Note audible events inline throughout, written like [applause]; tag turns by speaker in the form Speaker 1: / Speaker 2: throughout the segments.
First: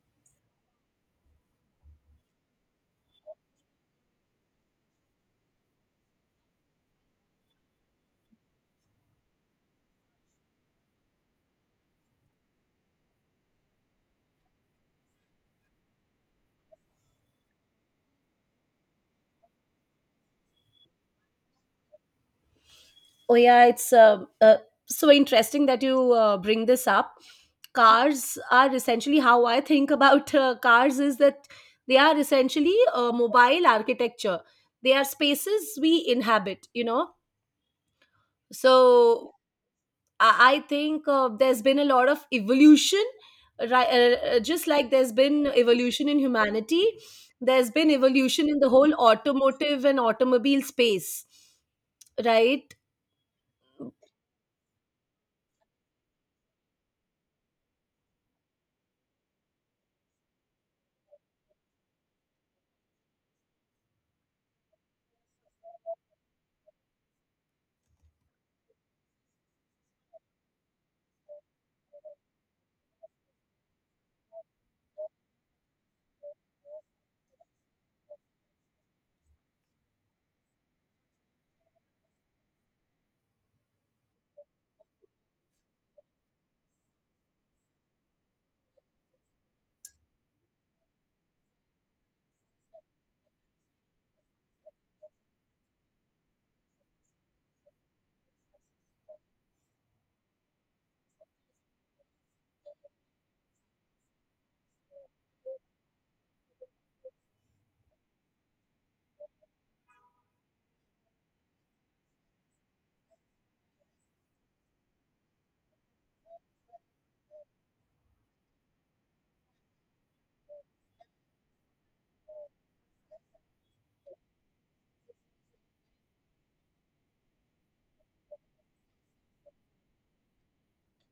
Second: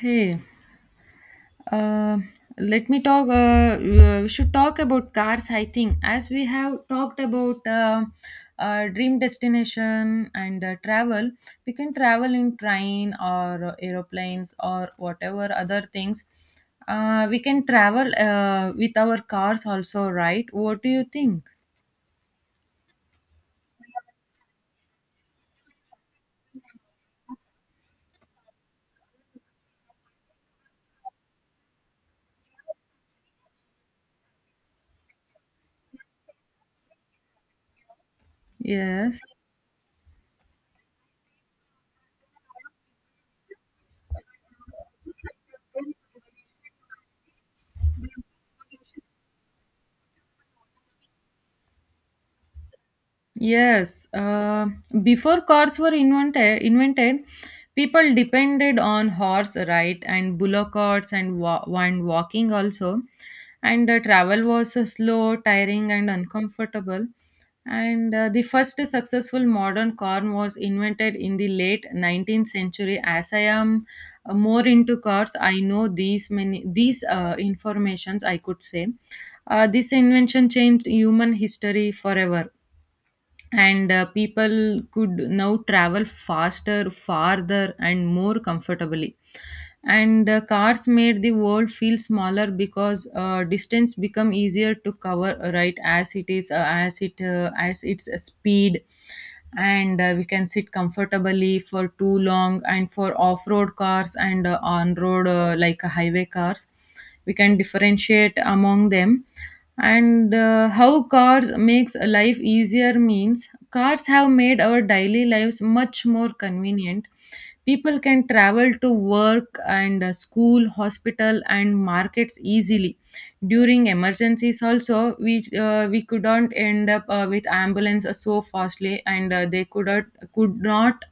Speaker 1: Hey, uh, let me talk. We should talk about cars, I think, as we have talked about dream destination and travel. We can travel in train or aeroplanes or whatever other things. We can travel with our cars also, right? What do you think?
Speaker 2: Oh yeah, it's so interesting that you bring this up. Cars are essentially how I think about cars is that they are essentially mobile architecture. They are spaces we inhabit, you know.
Speaker 1: Yes.
Speaker 2: So I think there's been a lot of evolution, right? Just like there's been evolution in humanity, there's been evolution in the whole automotive and automobile space, right?
Speaker 1: Yes, before cars were invented, people depended on horse, right, and bullock carts and, and walking also. And travel was slow, tiring, and uncomfortable. And the first successful modern car was invented in the late 19th century. As I am more into cars, I know these informations. I could say this invention changed human history forever, and people could now travel faster, farther, and more comfortably. And cars made the world feel smaller because distance become easier to cover, right, as it is as its speed. And we can sit comfortably for too long, and for off-road cars and on-road, like highway cars, we can differentiate among them. And how cars makes life easier means cars have made our daily lives much more convenient. People can travel to work and school, hospital, and markets easily. During emergencies also, we could not end up with ambulance so fastly, and they could not could not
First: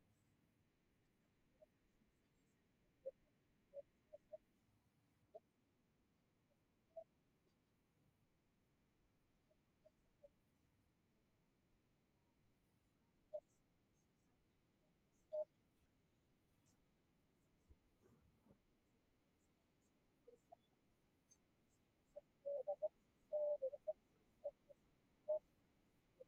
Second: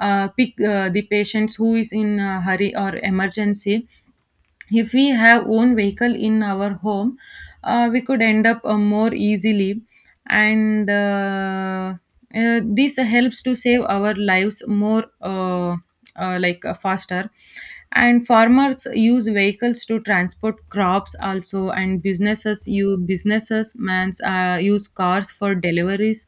Speaker 1: uh, pick the patients who is in a hurry or emergency. If we have own vehicle in our home, we could end up more easily. And This helps to save our lives more like faster. And farmers use vehicles to transport crops also, and businesses mans use cars for deliveries.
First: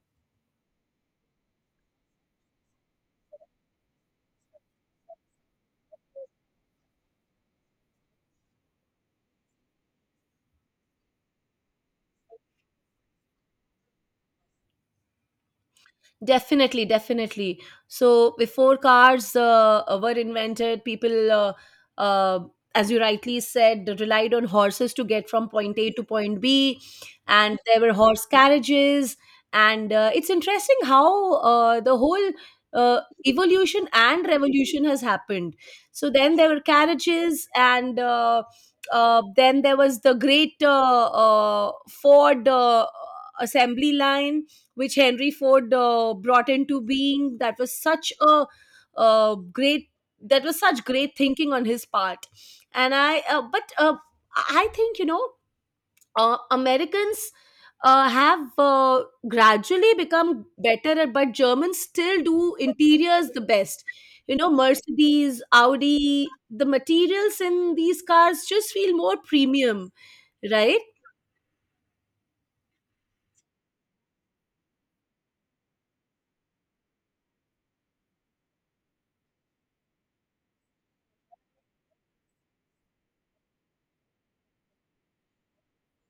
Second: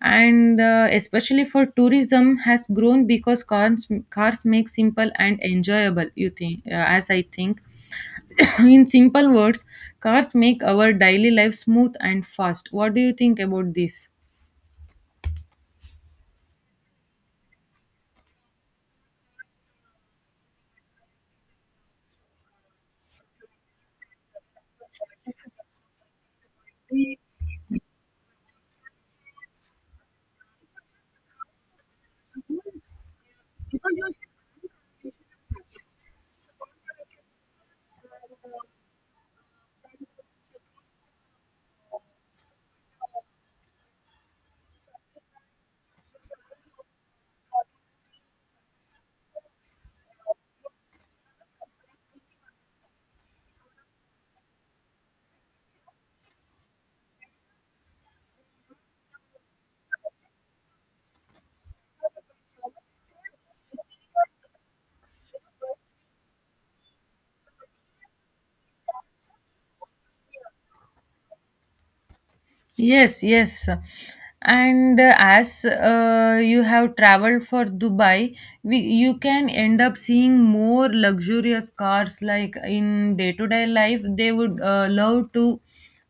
Speaker 1: And especially for
Speaker 2: He
Speaker 1: tourism has grown
Speaker 2: was also a
Speaker 1: because
Speaker 2: member
Speaker 1: cars
Speaker 2: of
Speaker 1: cars
Speaker 2: the
Speaker 1: make
Speaker 2: Society
Speaker 1: simple and
Speaker 2: of
Speaker 1: enjoyable, you
Speaker 2: Artists.
Speaker 1: think, as I think. [coughs] In simple words, cars make our daily life smooth and fast. What do you think about this?
Speaker 2: Definitely, definitely. So before cars were invented, uh, as you rightly said, relied on horses to get from point A to point B, and there were horse carriages. And it's interesting how the whole uh, evolution and revolution has happened. So then there were carriages, and then there was the great Ford assembly line which Henry Ford brought into being. Uh, great that was such great thinking on his part. And I, but I think you know, Americans have gradually become better, at, but Germans still do interiors the best. You know, Mercedes, Audi, the materials in these cars just feel more premium, right?
Speaker 1: Yes, yes. And as you have traveled for Dubai, you can end up seeing more luxurious cars, like in day-to-day life they would love to.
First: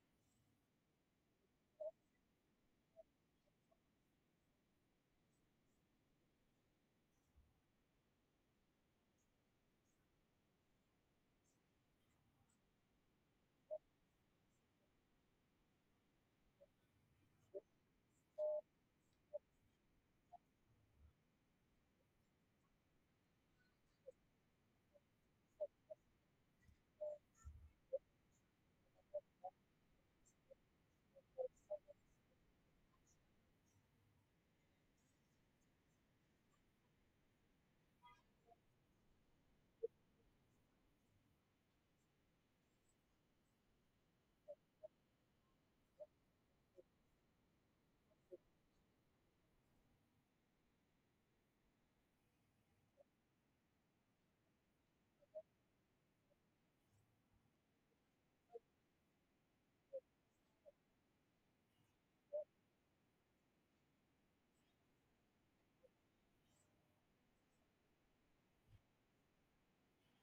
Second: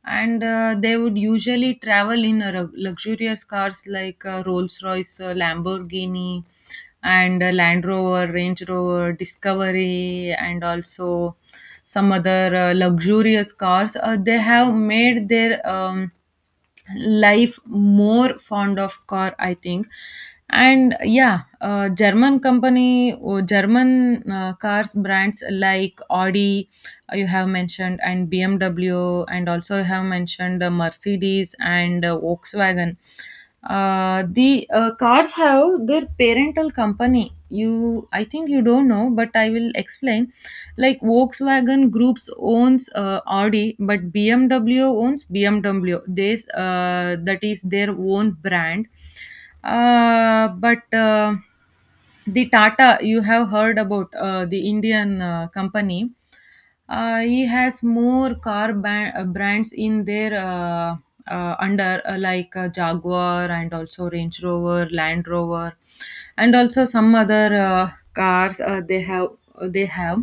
Speaker 1: And they would usually travel in a luxurious cars like Rolls-Royce, Lamborghini, and Land Rover, Range Rover, Discovery, and also some other luxurious cars. They have made their life more fond of car, I think. And yeah, German company or German cars brands like Audi, you have mentioned, and BMW, and also you have mentioned Mercedes and Volkswagen. The cars have their parental company. You I think you don't know, but I will explain. Like Volkswagen groups owns Audi, but BMW owns BMW, this that is their own brand. But The Tata, you have heard about the Indian company. He has more brands in their under, like Jaguar, and also Range Rover, Land Rover, and also some other cars they have.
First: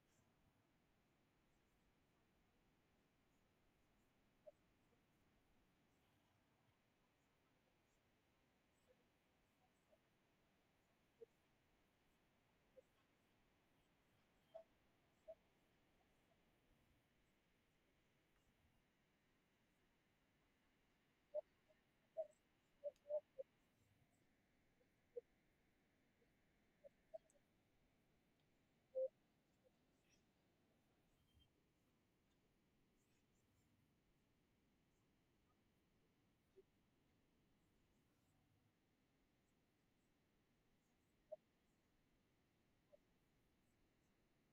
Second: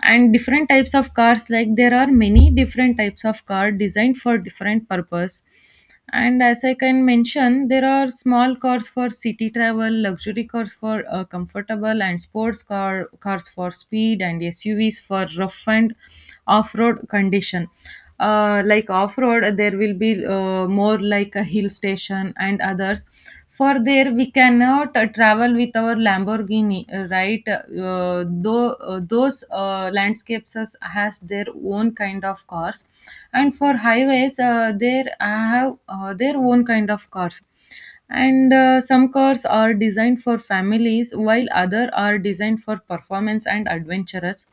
Speaker 1: And different types of cars, like there are many different types of car designed for different purpose. And as I can mention, there are small cars for city travel, luxury cars for comfortable, and sports cars for speed, and SUVs for rough and off-road condition. Like off-road, there will be more like a hill station and others. For there we cannot travel with our Lamborghini, right, though those landscapes has their own kind of cars. And for highways, there have their own kind of cars. And some cars are designed for families, while other are designed for performance and adventurous.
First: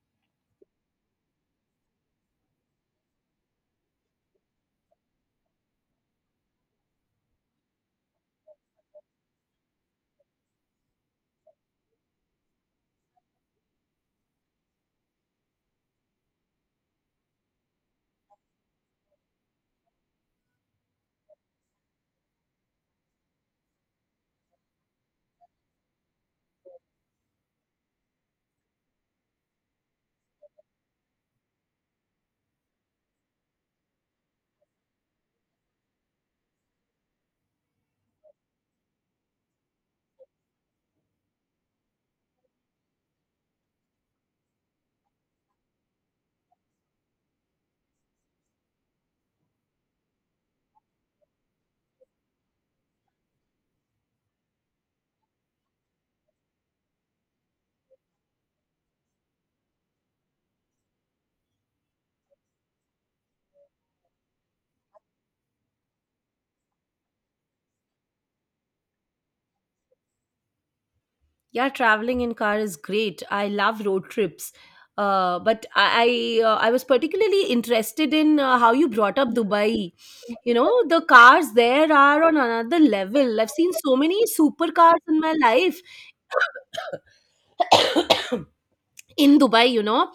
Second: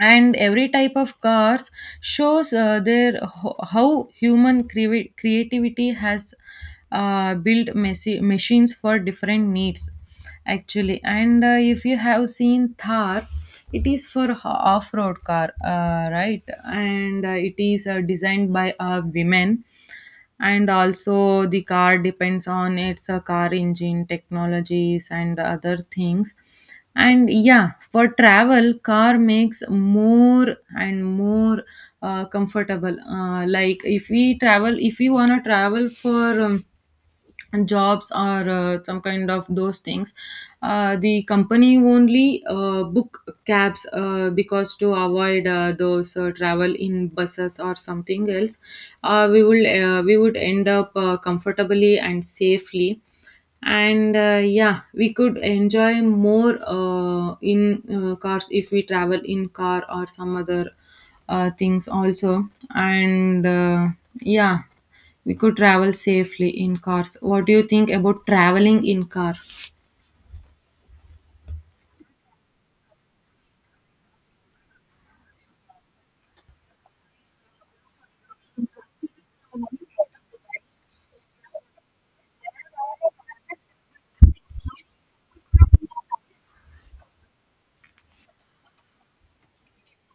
Speaker 1: And every type of cars shows how human creativity has built machines for different needs, actually. And if you have seen Thar, it is for off-road car, right, and it is designed by a women. And also the car depends on its car engine technologies and other things. And yeah, for travel, car makes more and more comfortable. Like if we travel, if we want to travel for jobs or some kind of those things, the company only book cabs because to avoid those travel in buses or something else. We would end up comfortably and safely. And yeah, we could enjoy more in cars if we travel in car or some other things also. And yeah, we could travel safely in cars. What do you think about traveling in car?
Speaker 2: Yeah, traveling in car is great. I love road trips. But I was particularly interested in how you brought up Dubai. You know, the cars there are on another level. I've seen so many supercars in my life, in Dubai, you know.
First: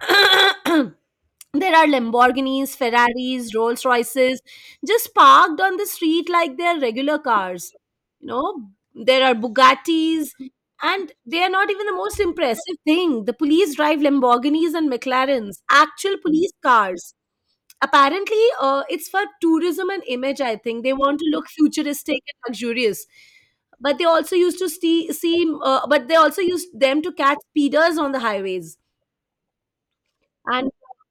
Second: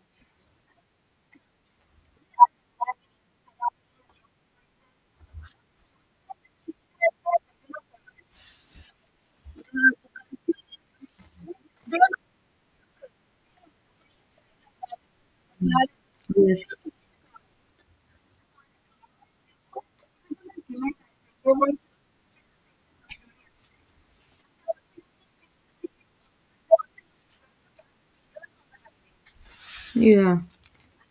Speaker 2: [coughs] [clears throat] There are Lamborghinis, Ferraris, Rolls Royces just parked on the street like they're regular cars. You know, there are Bugattis, and they are not even the most impressive thing. The police drive Lamborghinis and McLarens, actual police
Speaker 1: Yes.
Speaker 2: cars. Apparently, it's for tourism and image, I think. They want to look futuristic and luxurious, but they also used to see, see but they also used them to catch speeders on the highways.
Speaker 1: Yeah.
Speaker 2: And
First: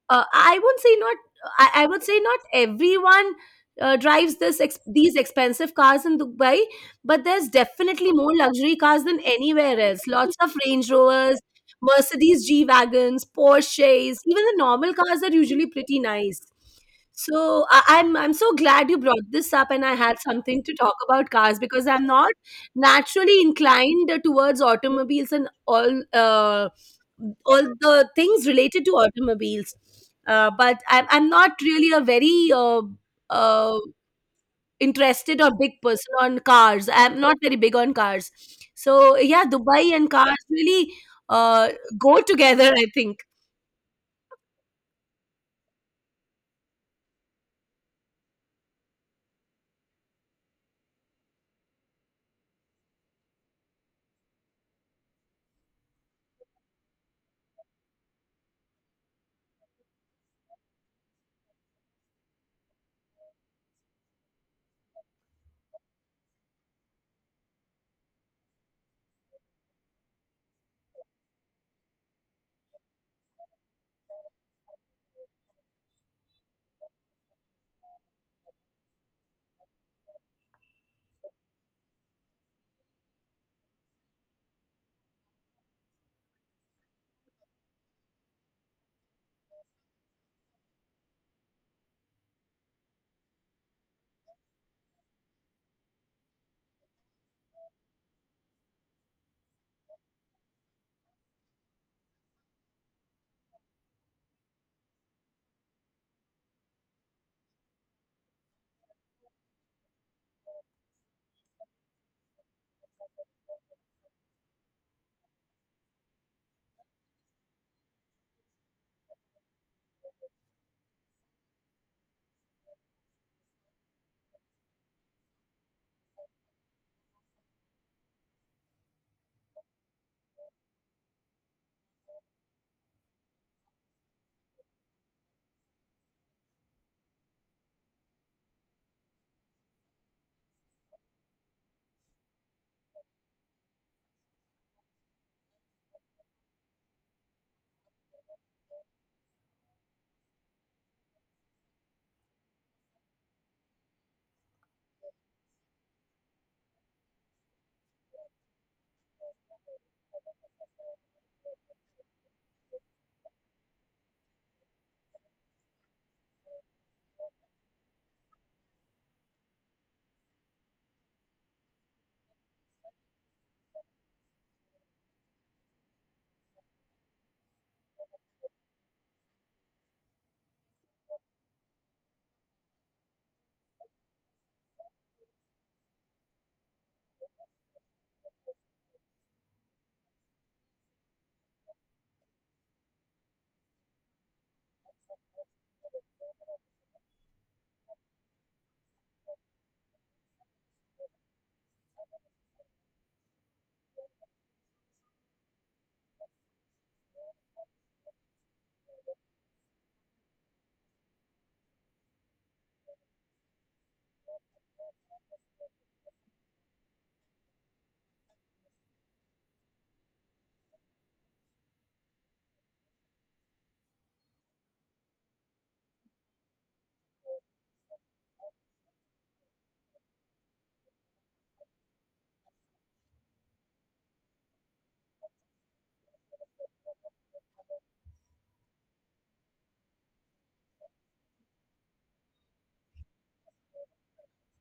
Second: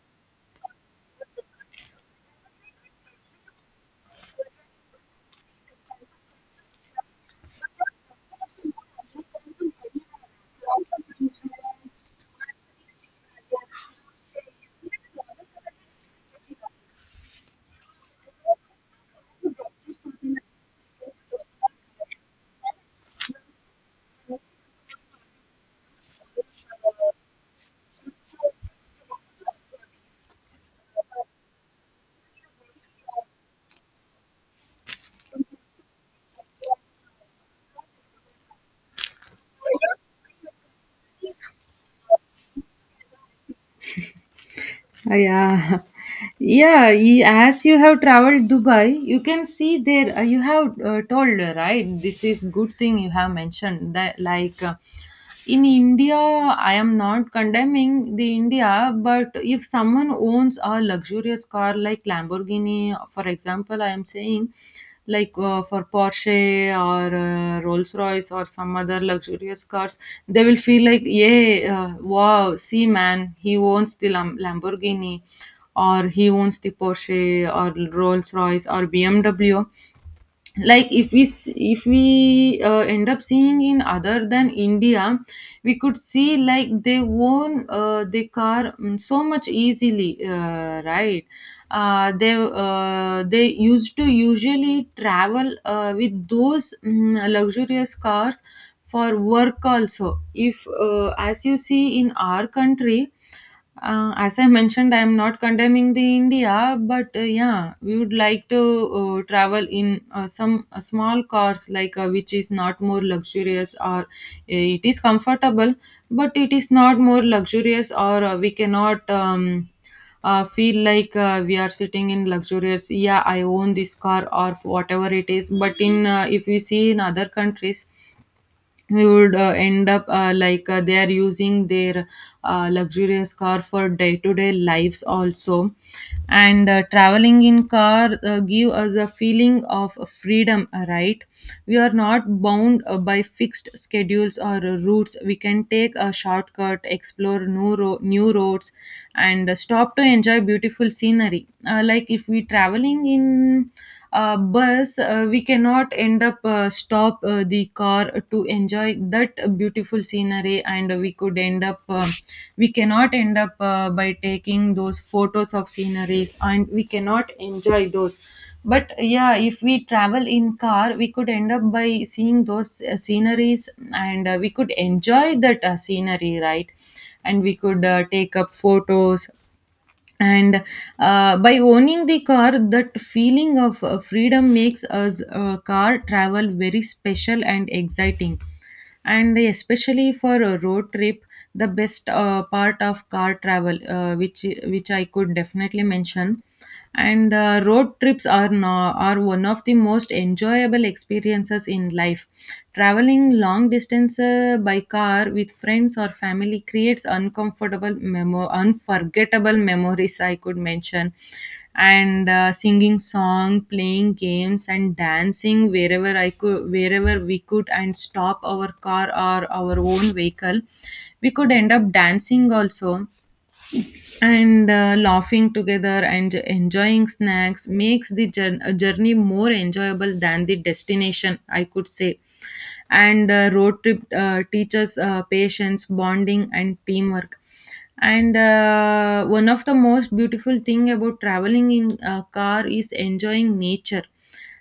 Speaker 2: uh, i would say not I would say not everyone these expensive cars in Dubai, but there's definitely more luxury cars than anywhere else. Lots of Range Rovers, Mercedes G Wagons, Porsches. Even the normal cars are usually pretty nice. So I'm so glad you brought this up, and I had something to talk about cars because I'm not naturally inclined towards automobiles and all the things related to automobiles. But I'm not really a very uh, interested or big person on cars. I'm not very big on cars. So, yeah, Dubai and cars really uh, go together, I think.
Speaker 1: Yeah. [laughs] Yeah. As you have traveled Dubai, you can see there, you have told, right? This is good thing you have mentioned that, like. In India, I am not condemning the India, but if someone owns a luxurious car like Lamborghini, for example I am saying, like for Porsche or Rolls Royce or some other luxurious cars, they will feel like, yeah, uh, wow, see, man, he owns the Lamborghini, or he owns the Porsche, or Rolls Royce, or BMW. Like if if we end up seeing in other than India, we could see like they own the car, mm, so much easily, right. They used to usually travel with those, mm, luxurious cars for work also. If as you see in our country, as I mentioned, I am not condemning the India, but yeah, we would like to travel in some small cars, like which is not more luxurious, or it is comfortable, but it is not more luxurious. Or we cannot feel like we are sitting in luxurious. Yeah, I own this car or whatever it is. But in, if we see in other countries, we would end up like they are using their luxurious car for day to day lives also. And traveling in car give us a feeling of freedom, right? We are not bound by fixed schedules or routes. We can take a shortcut, explore new roads, and stop to enjoy beautiful scenery. Like if we traveling in bus, we cannot end up stop the car to enjoy that beautiful scenery, and we cannot end up by taking those photos of sceneries, and we cannot enjoy those. But yeah, if we travel in car, we could end up by seeing those sceneries, and we could enjoy that scenery, right? And we could take up photos. And by owning the car, that feeling of freedom makes us car travel very special and exciting, and especially for a road trip, the best part of car travel, which I could definitely mention. And road trips are no, are one of the most enjoyable experiences in life. Traveling long distance by car with friends or family creates unforgettable memories, I could mention. And singing song, playing games, and dancing wherever I could wherever we could, and stop our car or our own vehicle, we could end up dancing also. And laughing together and enjoying snacks makes the journey more enjoyable than the destination, I could say. And road trip teaches patience, bonding, and teamwork. And one of the most beautiful thing about traveling in a car is enjoying nature.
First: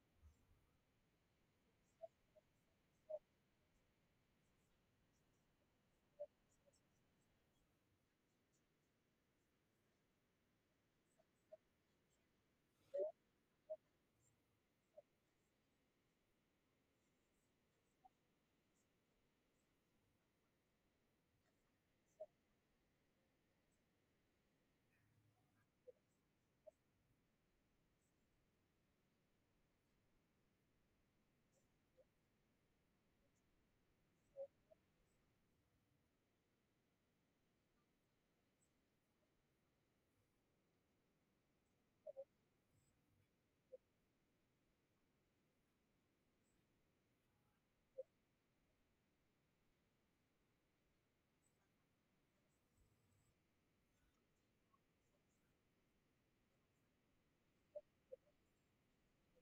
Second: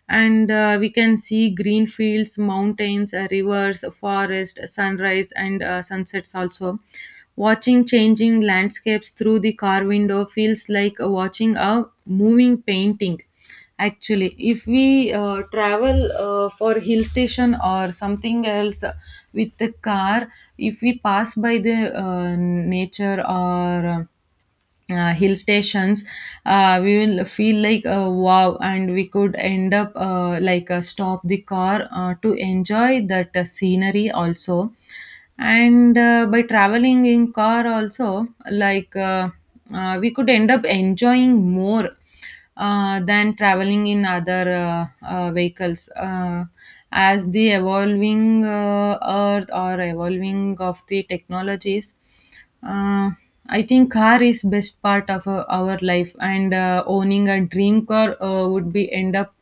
Speaker 1: And we can see green fields, mountains, rivers, forest, sunrise, and sunsets also. Watching changing landscapes through the car window feels like watching a moving painting. Actually, if we travel for hill station or something else, with the car, if we pass by the nature or hill stations, we will feel like wow, and we could end up like stop the car to enjoy that scenery also. And by traveling in car also, like we could end up enjoying more than traveling in other vehicles. As the evolving earth or evolving of the technologies, uh, I think car is best part of our life. And owning a dream car would be end up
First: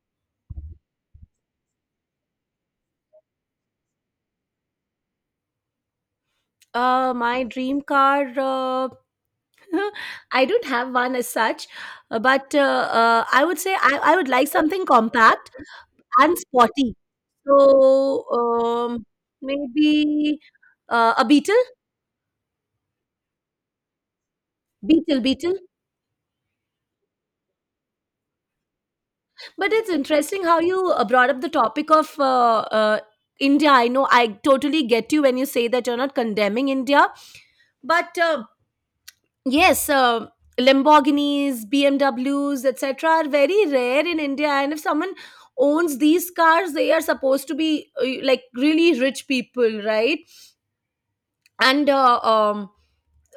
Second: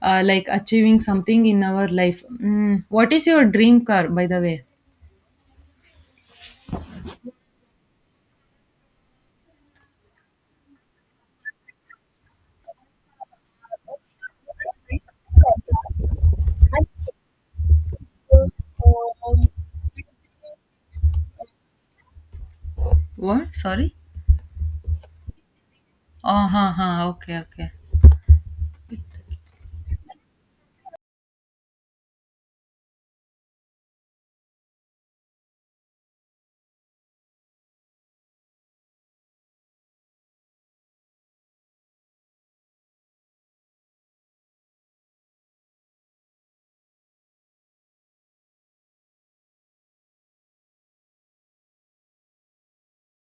Speaker 1: like achieving something in our life. Mm, what is your dream car, by the way?
Speaker 2: My dream car, [laughs] I don't have one as such, but I would say I would like something compact and sporty. So, maybe a Beetle.
Speaker 1: What? Sorry.
Speaker 2: Beetle, beetle.
Speaker 1: Oh, ha, ha. Okay, okay.
Speaker 2: But it's interesting how you brought up the topic of India. I know I totally get you when you say that you're not condemning India, but yes, Lamborghinis, BMWs, etc., are very rare in India. And if someone owns these cars, they are supposed to be like really rich people, right? And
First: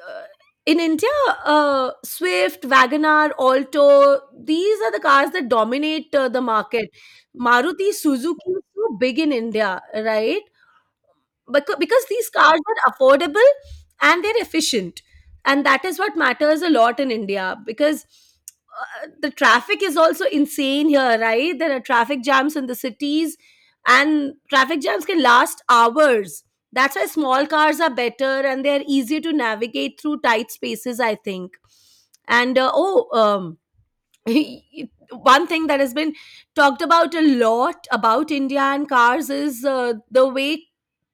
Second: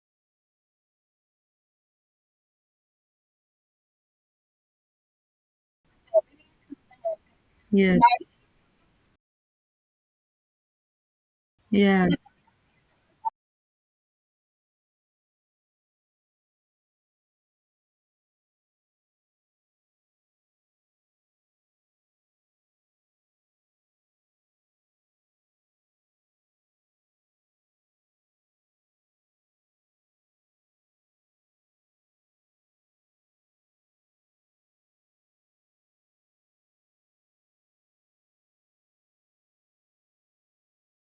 Speaker 2: uh, in India, Swift, Wagonar, Alto, these are the cars that dominate the market. Maruti,
Speaker 1: Yes.
Speaker 2: Suzuki is so big in India, right? Because
Speaker 1: Yes.
Speaker 2: these cars are affordable and they're efficient, and that is what matters a lot in India because the traffic is also insane here, right? There are traffic jams in the cities, and traffic jams can last hours. That's why small cars are better, and they're easier to navigate through tight spaces, I think. And um [laughs] one thing that has been talked about a lot about India and cars is the way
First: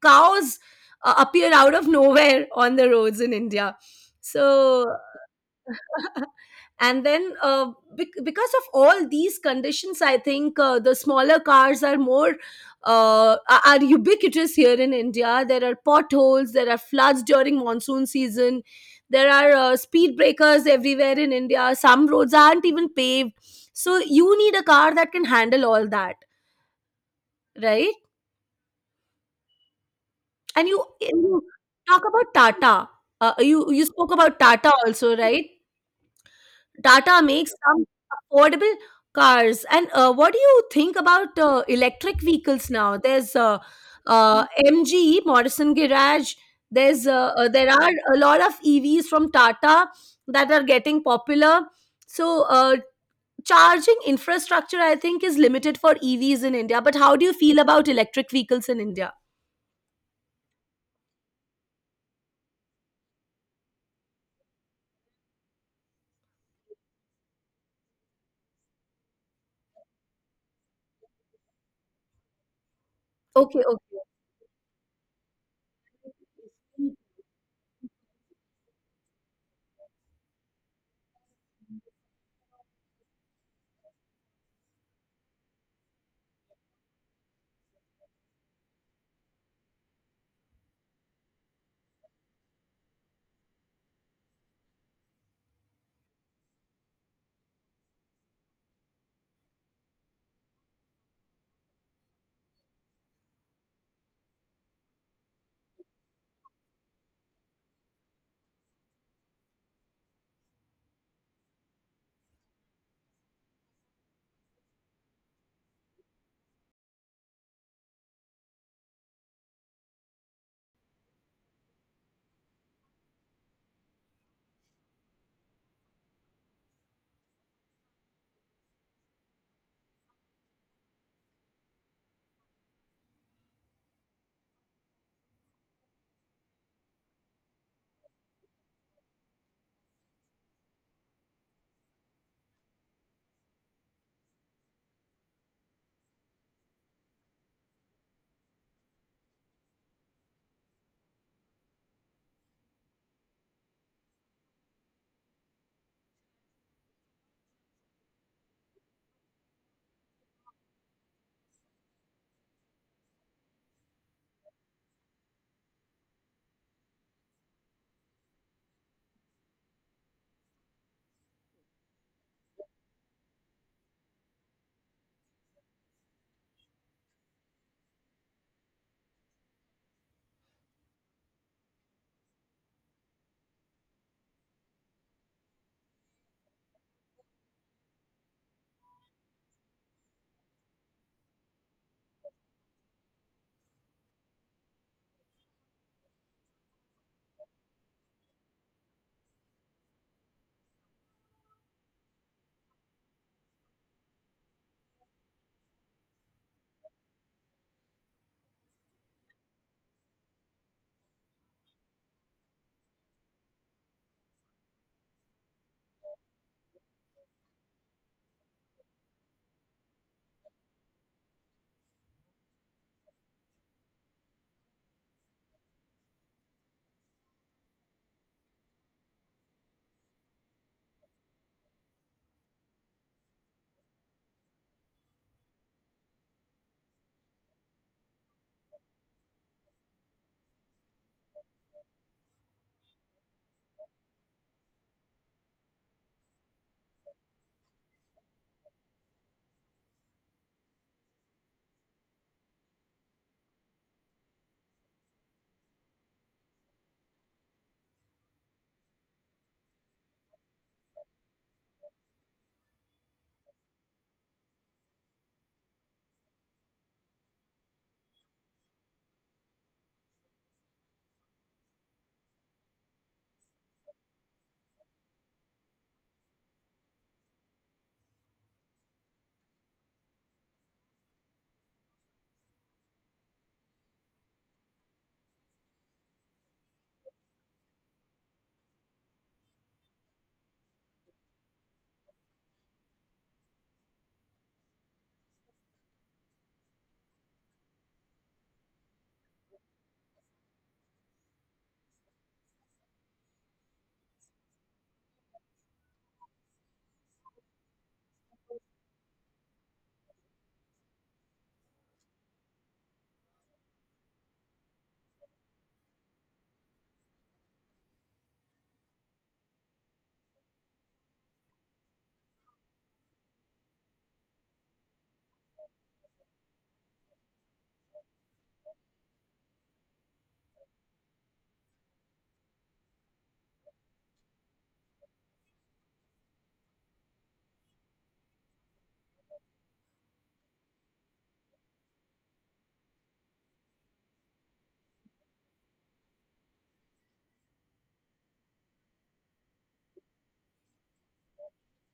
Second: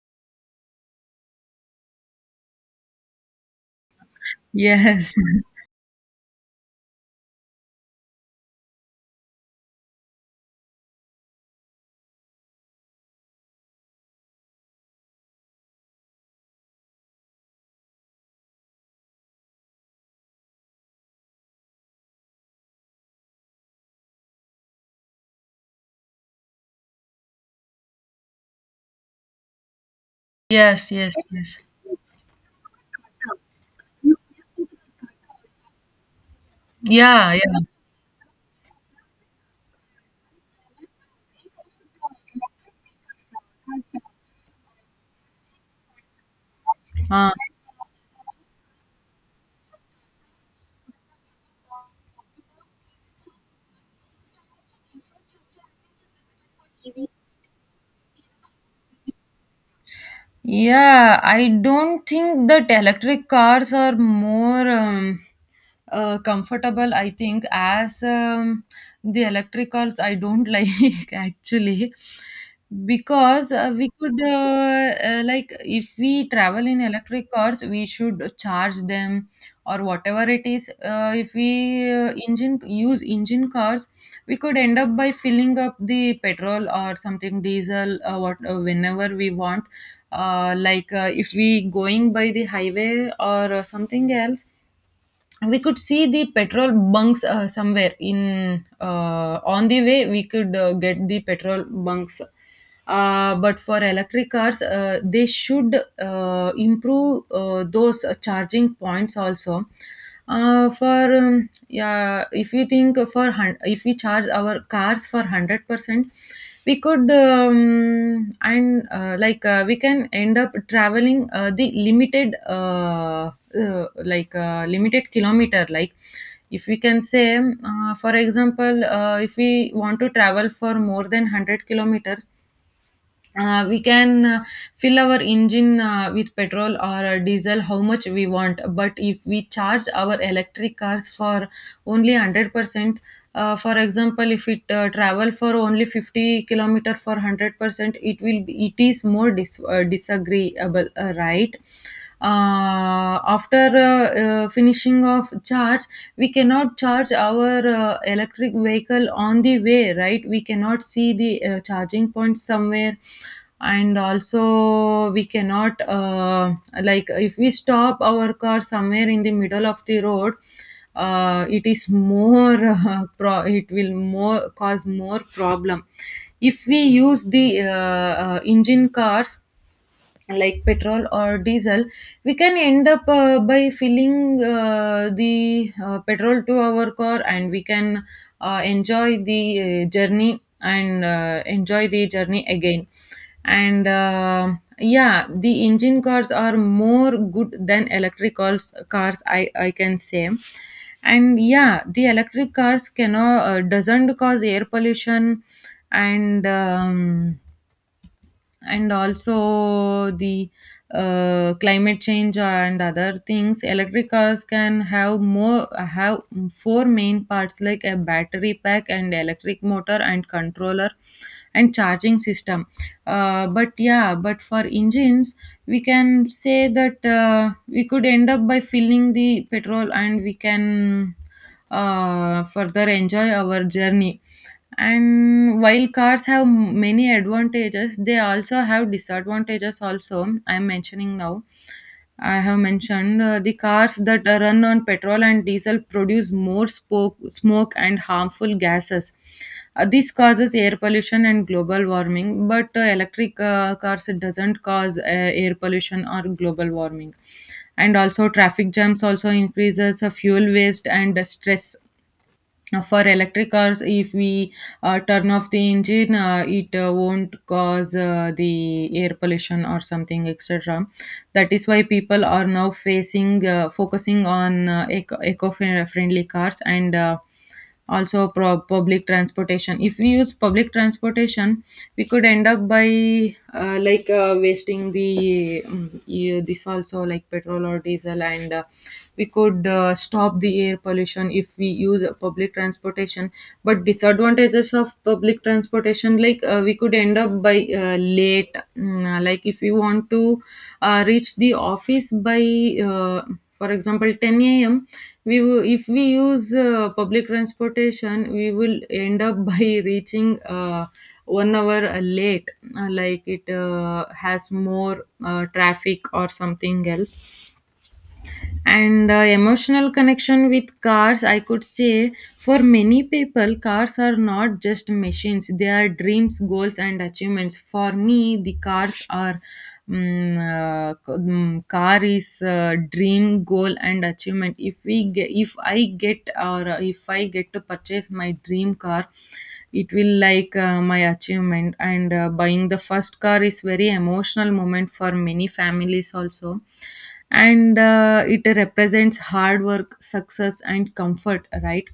Speaker 2: cows appear out of nowhere on the roads in India. So
Speaker 1: Yes. [laughs]
Speaker 2: [laughs] and then because of all these conditions I think the smaller cars are more are ubiquitous here in India. There are potholes, there are floods during monsoon season, there are speed breakers everywhere in India, some roads aren't even paved. So you need a car that can handle all that, right? And you,
Speaker 1: Yes. Yes.
Speaker 2: you
Speaker 1: Yes.
Speaker 2: talk about Tata. You spoke about Tata also, right? Tata
Speaker 1: Yeah.
Speaker 2: makes
Speaker 1: Yeah.
Speaker 2: some affordable cars. And what do you think about electric vehicles now? There's MG, Morrison Garage. There's
Speaker 1: Uh,
Speaker 2: there are a lot of EVs from Tata that are getting popular. So charging infrastructure, I think, is limited for EVs in India. But how do you feel about electric vehicles in India?
Speaker 1: Yeah, I don't think that electric cars are more comfortable. I think as the electric cars, I don't [laughs] like actually because
Speaker 2: Okay,
Speaker 1: we could like if we travel in
Speaker 2: okay.
Speaker 1: electric cars, we should charge them or whatever it is. If we engine use engine cars, we could end up by filling up the petrol or something diesel, what whenever we want, if we going by the highway or something else, we could see the petrol bunks somewhere in on the way. We could get the petrol bunks, but for electric cars they should improve those charging points also. Uh, for um, yeah if you think for if we charge our cars for 100%, we could and like we can end up traveling the limited, uh, limited kilometer. Like, if we can say, for example, if we want to travel for more than 100 kilometers, we can fill our engine with petrol or diesel how much we want. But if we charge our electric cars for only 100%, for example, if it travel for only 50 kilometer for 100%, it will be, it is more disagreeable, right? After finishing of charge, we cannot charge our electric vehicle on the way, right? We cannot see the charging point somewhere. And also we cannot, like, if we stop our car somewhere in the middle of the road, it is more [laughs] it will more cause more problem. If we use the engine cars, like petrol or diesel, we can end up by filling the petrol to our car, and we can enjoy the journey and enjoy the journey again. And yeah, the engine cars are more good than electric cars, I can say. And yeah, the electric cars cannot, doesn't cause air pollution. And um, and also the climate change and other things. Electric cars can have more have four main parts, like a battery pack and electric motor and controller and charging system. But yeah, but for engines, we can say that we could end up by filling the petrol, and we can further enjoy our journey. And while cars have many advantages, they also have disadvantages. Also, I'm mentioning now. I have mentioned the cars that are run on petrol and diesel produce more smoke and harmful gases. This causes air pollution and global warming, but electric cars doesn't cause air pollution or global warming. And also traffic jams also increases fuel waste and stress. Now, for electric cars, if we turn off the engine, it won't cause the air pollution or something, etc. That is why people are now facing, focusing on eco-friendly cars, and also public transportation. If we use public transportation, we could end up by wasting the yeah, this also, like petrol or diesel, and we could stop the air pollution if we use public transportation. But disadvantages of public transportation, like, we could end up by late. Like, if you want to reach the office by, uh, for example, 10 a.m, we will, if we use public transportation, we will end up [laughs] by reaching 1 hour late. Like it has more traffic or something else. And emotional connection with cars, I could say, for many people, cars are not just machines, they are dreams, goals and achievements. For me, the cars are mm, car is dream, goal and achievement. If we get, if I get, or if I get to purchase my dream car, it will like my achievement. And buying the first car is very emotional moment for many families also. And it represents hard work, success and comfort, right?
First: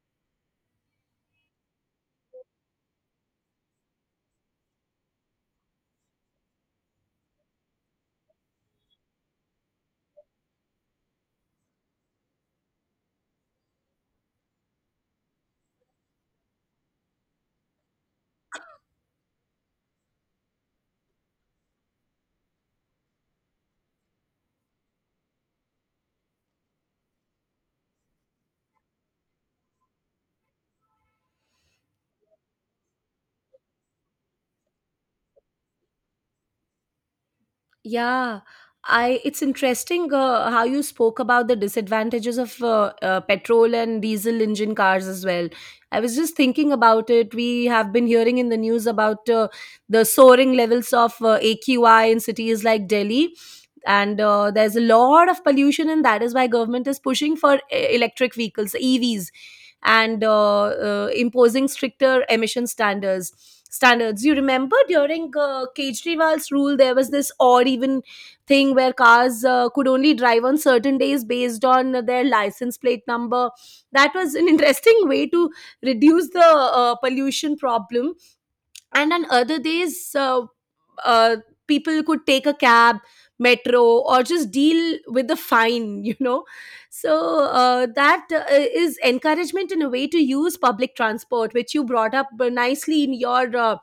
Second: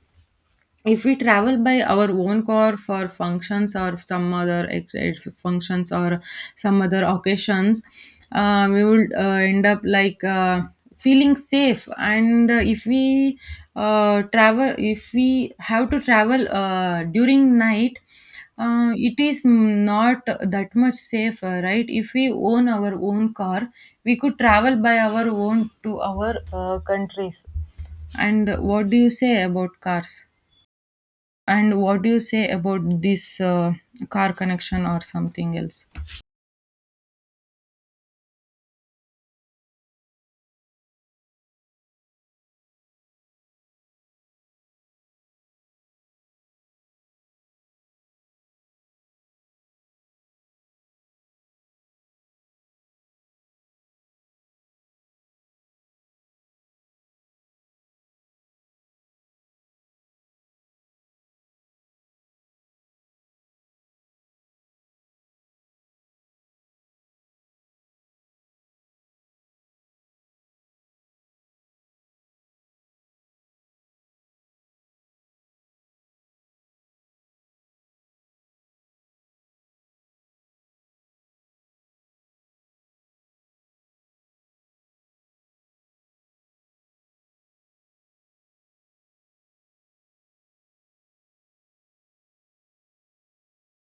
Speaker 1: If we travel by our own car for functions or some other functions or some other occasions, we would end up like feeling safe. And if we travel, if we have to travel during night, it is not that much safer, right? If we own our own car, we could travel by our own to our countries. And what do you say about cars? And what do you say about this car connection or something else?
Speaker 2: Yeah, I it's interesting how you spoke about the disadvantages of petrol and diesel engine cars as well. I was just thinking about it. We have been hearing in the news about the soaring levels of AQI in cities like Delhi. And there's a lot of pollution, and that is why government is pushing for electric vehicles, EVs, and imposing stricter emission standards. You remember during Kejriwal's rule there was this odd even thing where cars could only drive on certain days based on their license plate number. That was an [laughs] interesting way to reduce the pollution problem. And on other days uh, people could take a cab, metro, or just deal with the fine [laughs] you know. So that is encouragement in a way to use public transport, which you brought up nicely in your uh,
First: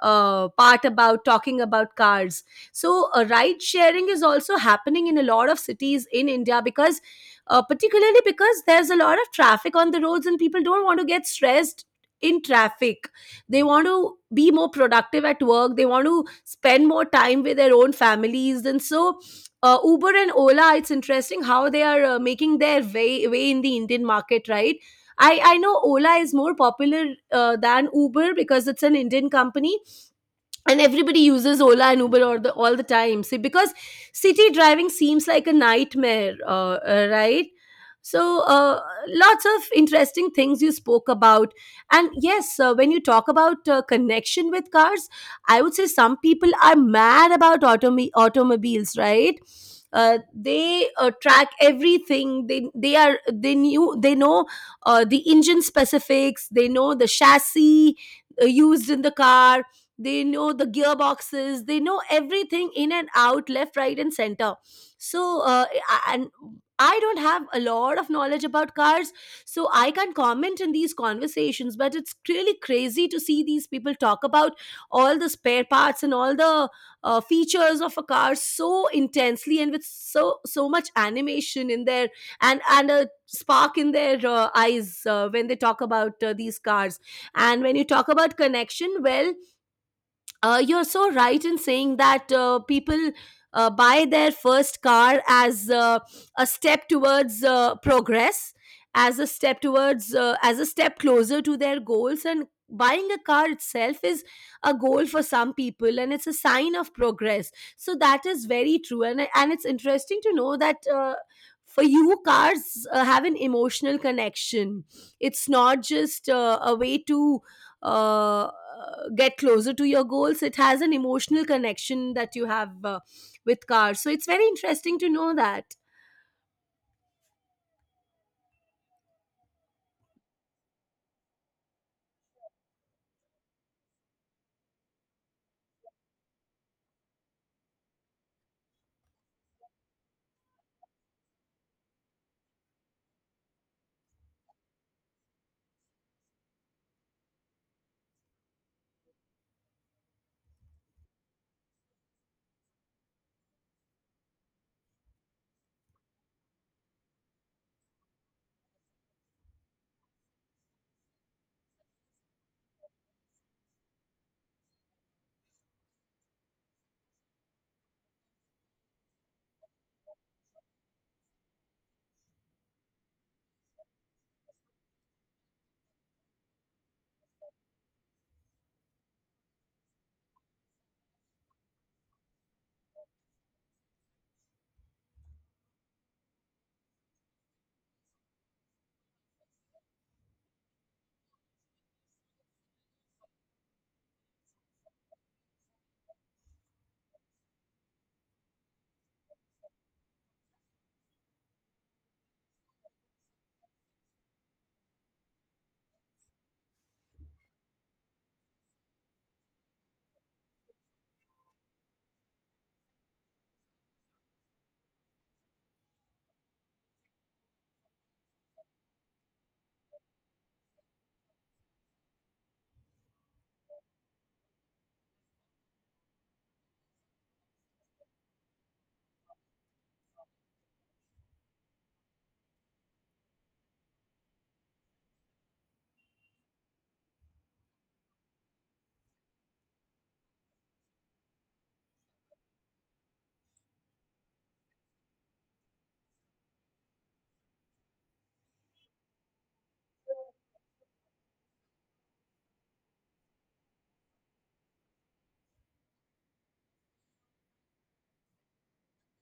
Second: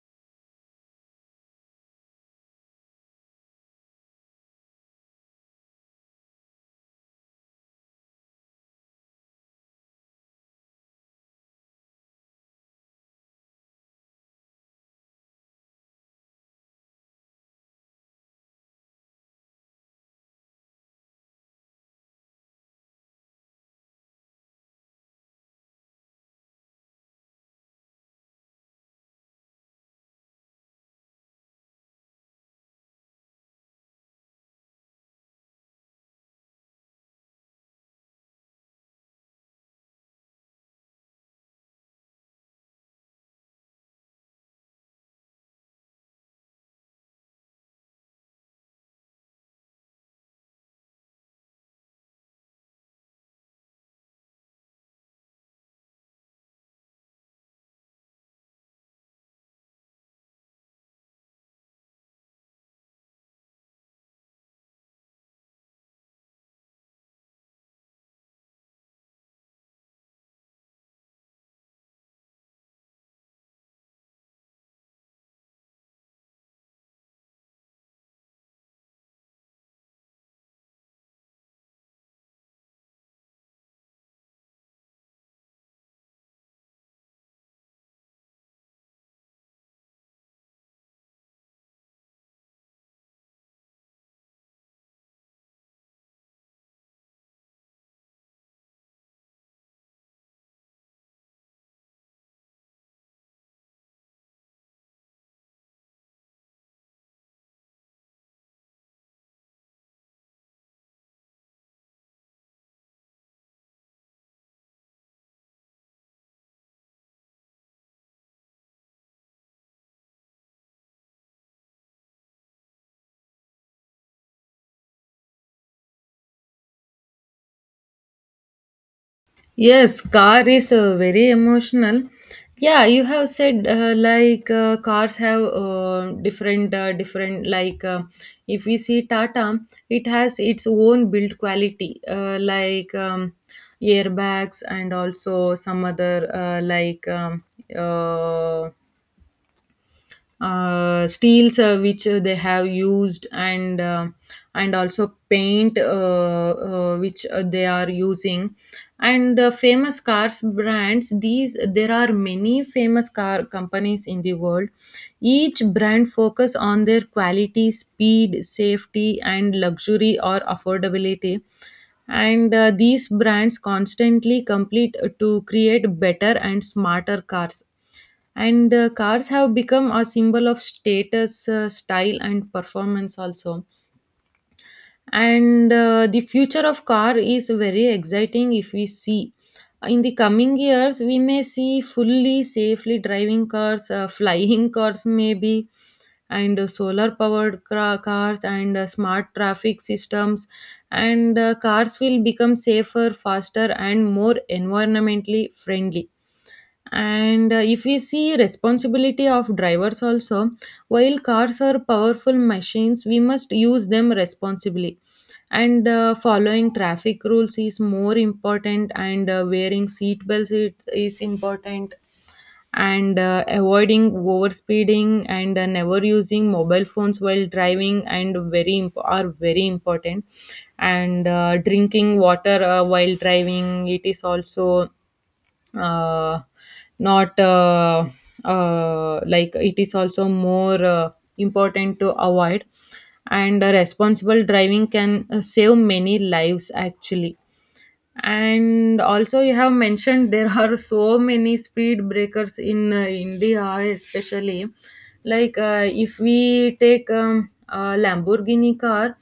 Speaker 2: uh, part about talking about cars. So ride sharing is also happening in a lot of cities in India because particularly because there's a lot of traffic on the roads and people don't want to get stressed in traffic. They want to be more productive at work. They want to spend more time with their own families. And so, Uber and Ola, it's interesting how they are making their way in the Indian market, right? I know Ola is more popular than Uber because it's an Indian company, and everybody uses Ola and Uber all the time. See, because city driving seems like a nightmare, right? So lots of interesting things you spoke about. And yes, when you talk about connection with cars, I would say some people are mad about automobiles, right? They track everything. They know the engine specifics, they know the chassis used in the car, they know the gearboxes, they know everything in and out, left, right, and center. So I- and I don't have a lot of knowledge about cars, so I can't comment in these conversations, but it's really crazy to see these people talk about all the spare parts and all the features of a car so intensely and with so much animation in there, and a spark in their eyes when they talk about these cars. And when you talk about connection, well, you're so right in saying that people buy their first car as a step towards progress, as a step as a step closer to their goals. And buying a car itself is a goal for some people, and it's a sign of progress. So that is very true. And, and it's interesting to know that. For you, cars have an emotional connection. It's not just a way to uh, get closer to your goals. It has an emotional connection that you have with cars. So it's very interesting to know that.
Speaker 1: Yes, car is very emotional. Yeah, you have said like cars have different, like, if we see Tata, it has its own build quality, airbags and also some other, uh, steels which they have used. And and also paint which they are using. And famous cars brands, these, there are many famous car companies in the world. Each brand focus on their quality, speed, safety and luxury or affordability. And these brands constantly complete to create better and smarter cars. And cars have become a symbol of status, style and performance also. And the future of car is very exciting. If we see, in the coming years, we may see fully safely driving cars, [laughs] flying cars maybe, and solar powered cars, and smart traffic systems. And cars will become safer, faster and more environmentally friendly. And if we see responsibility of drivers also, while cars are powerful machines, we must use them responsibly. And following traffic rules is more important. And wearing seat belts is important. And avoiding overspeeding and never using mobile phones while driving are very important. And drinking water while driving, it is also uh, not like it is also more important to avoid. And responsible driving can save many lives actually. And also you have mentioned [laughs] there are so many speed breakers in india, especially. Like, if we take a lamborghini car,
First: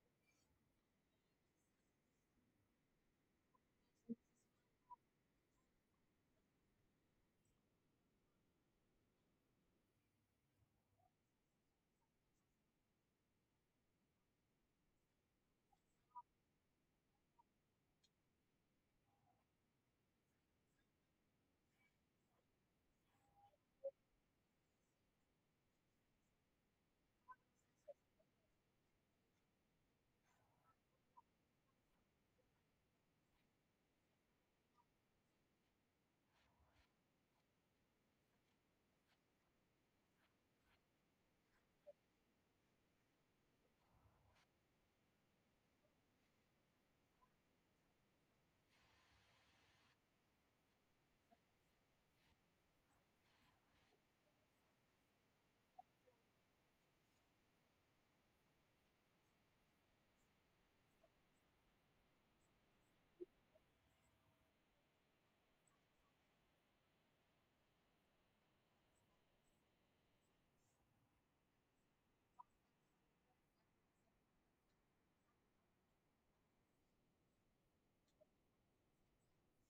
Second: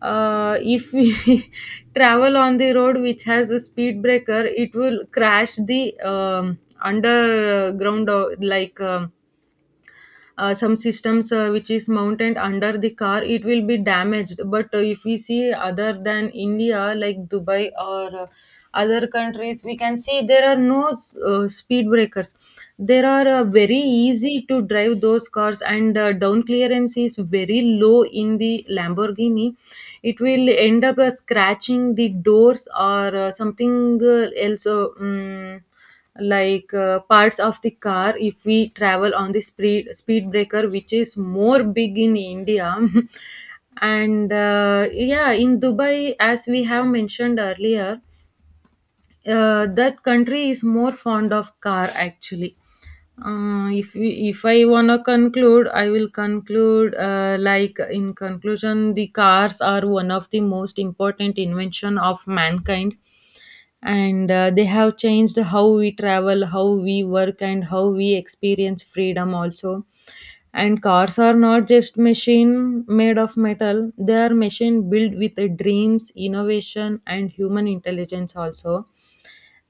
Speaker 1: if we [laughs] travel on the road which has a speed breaker, it will crash the underground, some systems which is mounted under the car, it will be damaged. But if we see other than india, like dubai or other countries, we can see there are no speed breakers. There are very easy to drive those cars. And down clearance is very low in the lamborghini, it will end up scratching the doors or something else, like parts of the car, if we travel on the speed breaker which is more big in india. [laughs] And yeah, in dubai, as we have mentioned earlier, that country is more fond of car actually. If we, if I wanna conclude, I will conclude like, in conclusion, the cars are one of the most important invention of mankind. And they have changed how we travel, how we work and how we experience freedom also. And cars are not just machine made of metal, they are machine built with dreams, innovation and human intelligence also.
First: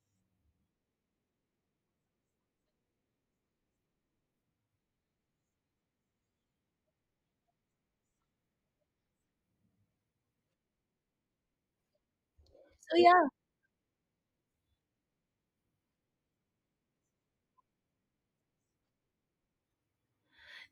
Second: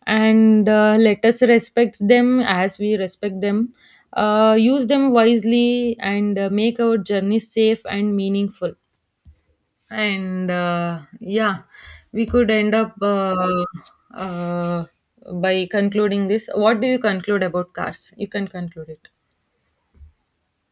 Speaker 1: And let us respect them as we respect them, use them wisely and make our journey safe and meaningful. And yeah, we could end up
Speaker 2: So yeah,
Speaker 1: uh, by concluding this. What do you conclude about cars? You can conclude it.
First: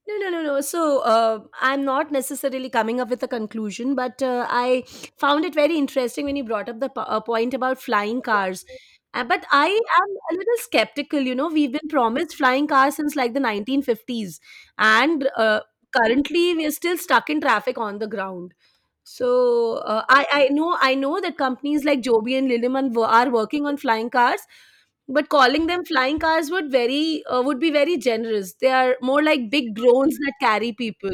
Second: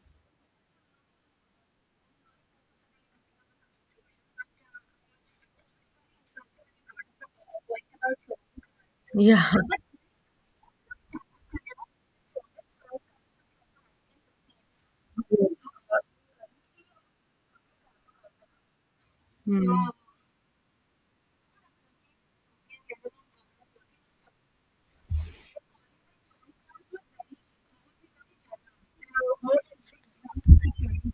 Speaker 2: no, no, no, no. So I'm not necessarily coming up with a conclusion, but I found it very interesting when you brought up the point about flying cars. But
Speaker 1: Yeah.
Speaker 2: I
Speaker 1: [laughs]
Speaker 2: am a little skeptical. You know, we've been promised flying cars since like the 1950s, and
Speaker 1: Yes.
Speaker 2: currently we are still stuck in traffic on the ground. So
Speaker 1: Hmm.
Speaker 2: I know I know that companies like Joby and Lilleman are working on flying cars, but calling them flying cars would very would be very generous. They are more like big drones that carry people.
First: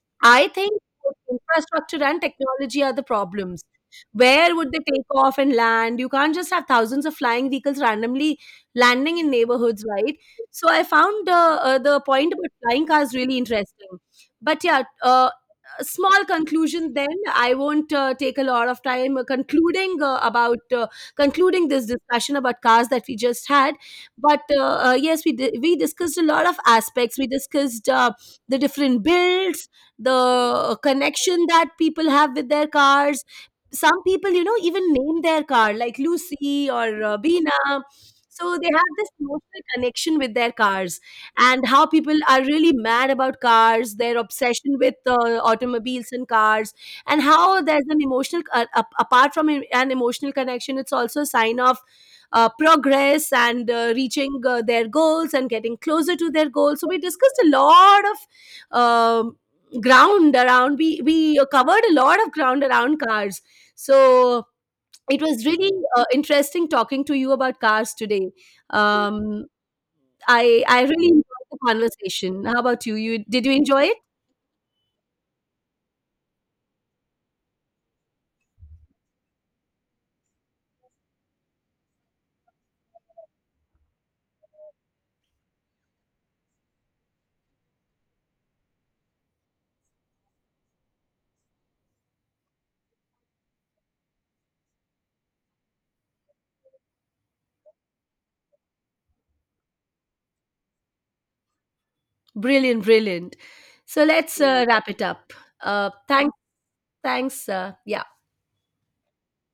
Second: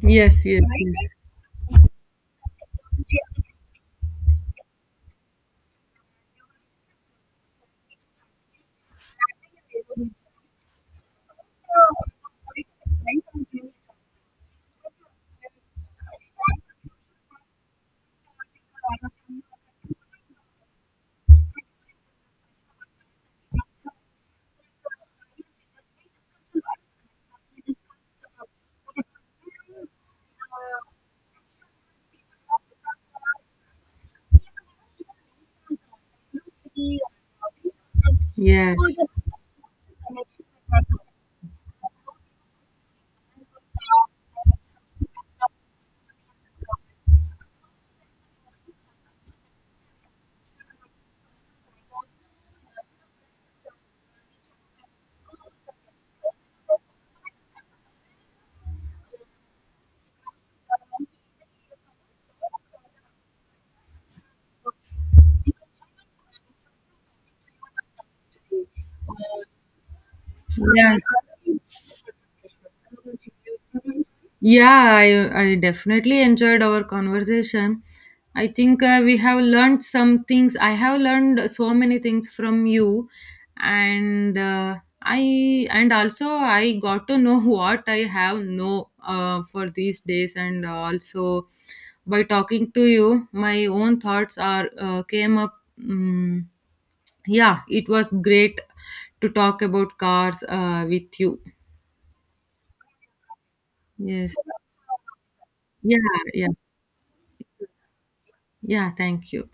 Speaker 1: Yes,
Speaker 2: I
Speaker 1: yes,
Speaker 2: think
Speaker 1: yes.
Speaker 2: both infrastructure and technology are the problems. Where would they take off and land? You can't just have thousands of flying vehicles randomly landing in neighborhoods, right? So I found the point about flying cars really interesting. But yeah, a small conclusion then. I won't take a lot of time concluding this discussion about cars that we just had. But yes, we discussed a lot of aspects. We discussed the different builds, the connection that people have with their cars. Some people, you know, even name their car like Lucy or Bina. So they
Speaker 1: Yes.
Speaker 2: have this emotional connection with their cars, and how people are really mad about cars, their obsession with automobiles and cars, and how there's an apart from an emotional connection, it's also a sign of progress and reaching their goals and getting closer to their goals. So we discussed a lot of Ground around we covered a lot of ground around cars. So it was really interesting talking to you about cars today. Um, I
Speaker 1: Yes.
Speaker 2: really enjoyed the conversation. How about you? Did you enjoy it?
Speaker 1: Yeah, I definitely enjoyed our conversation. I think we have learned some things. I have learned so many things from you. And I, and also I got to know [laughs] what I have no for these days. And also, by talking to you, my own thoughts are came up. Yeah, it was great to talk about cars with you.
Speaker 2: Brilliant, brilliant. So
Speaker 1: Yes.
Speaker 2: let's wrap it up. Uh,
Speaker 1: Yeah.
Speaker 2: thanks,
Speaker 1: Yeah.
Speaker 2: thanks. Yeah.
Speaker 1: Yeah. Thank you.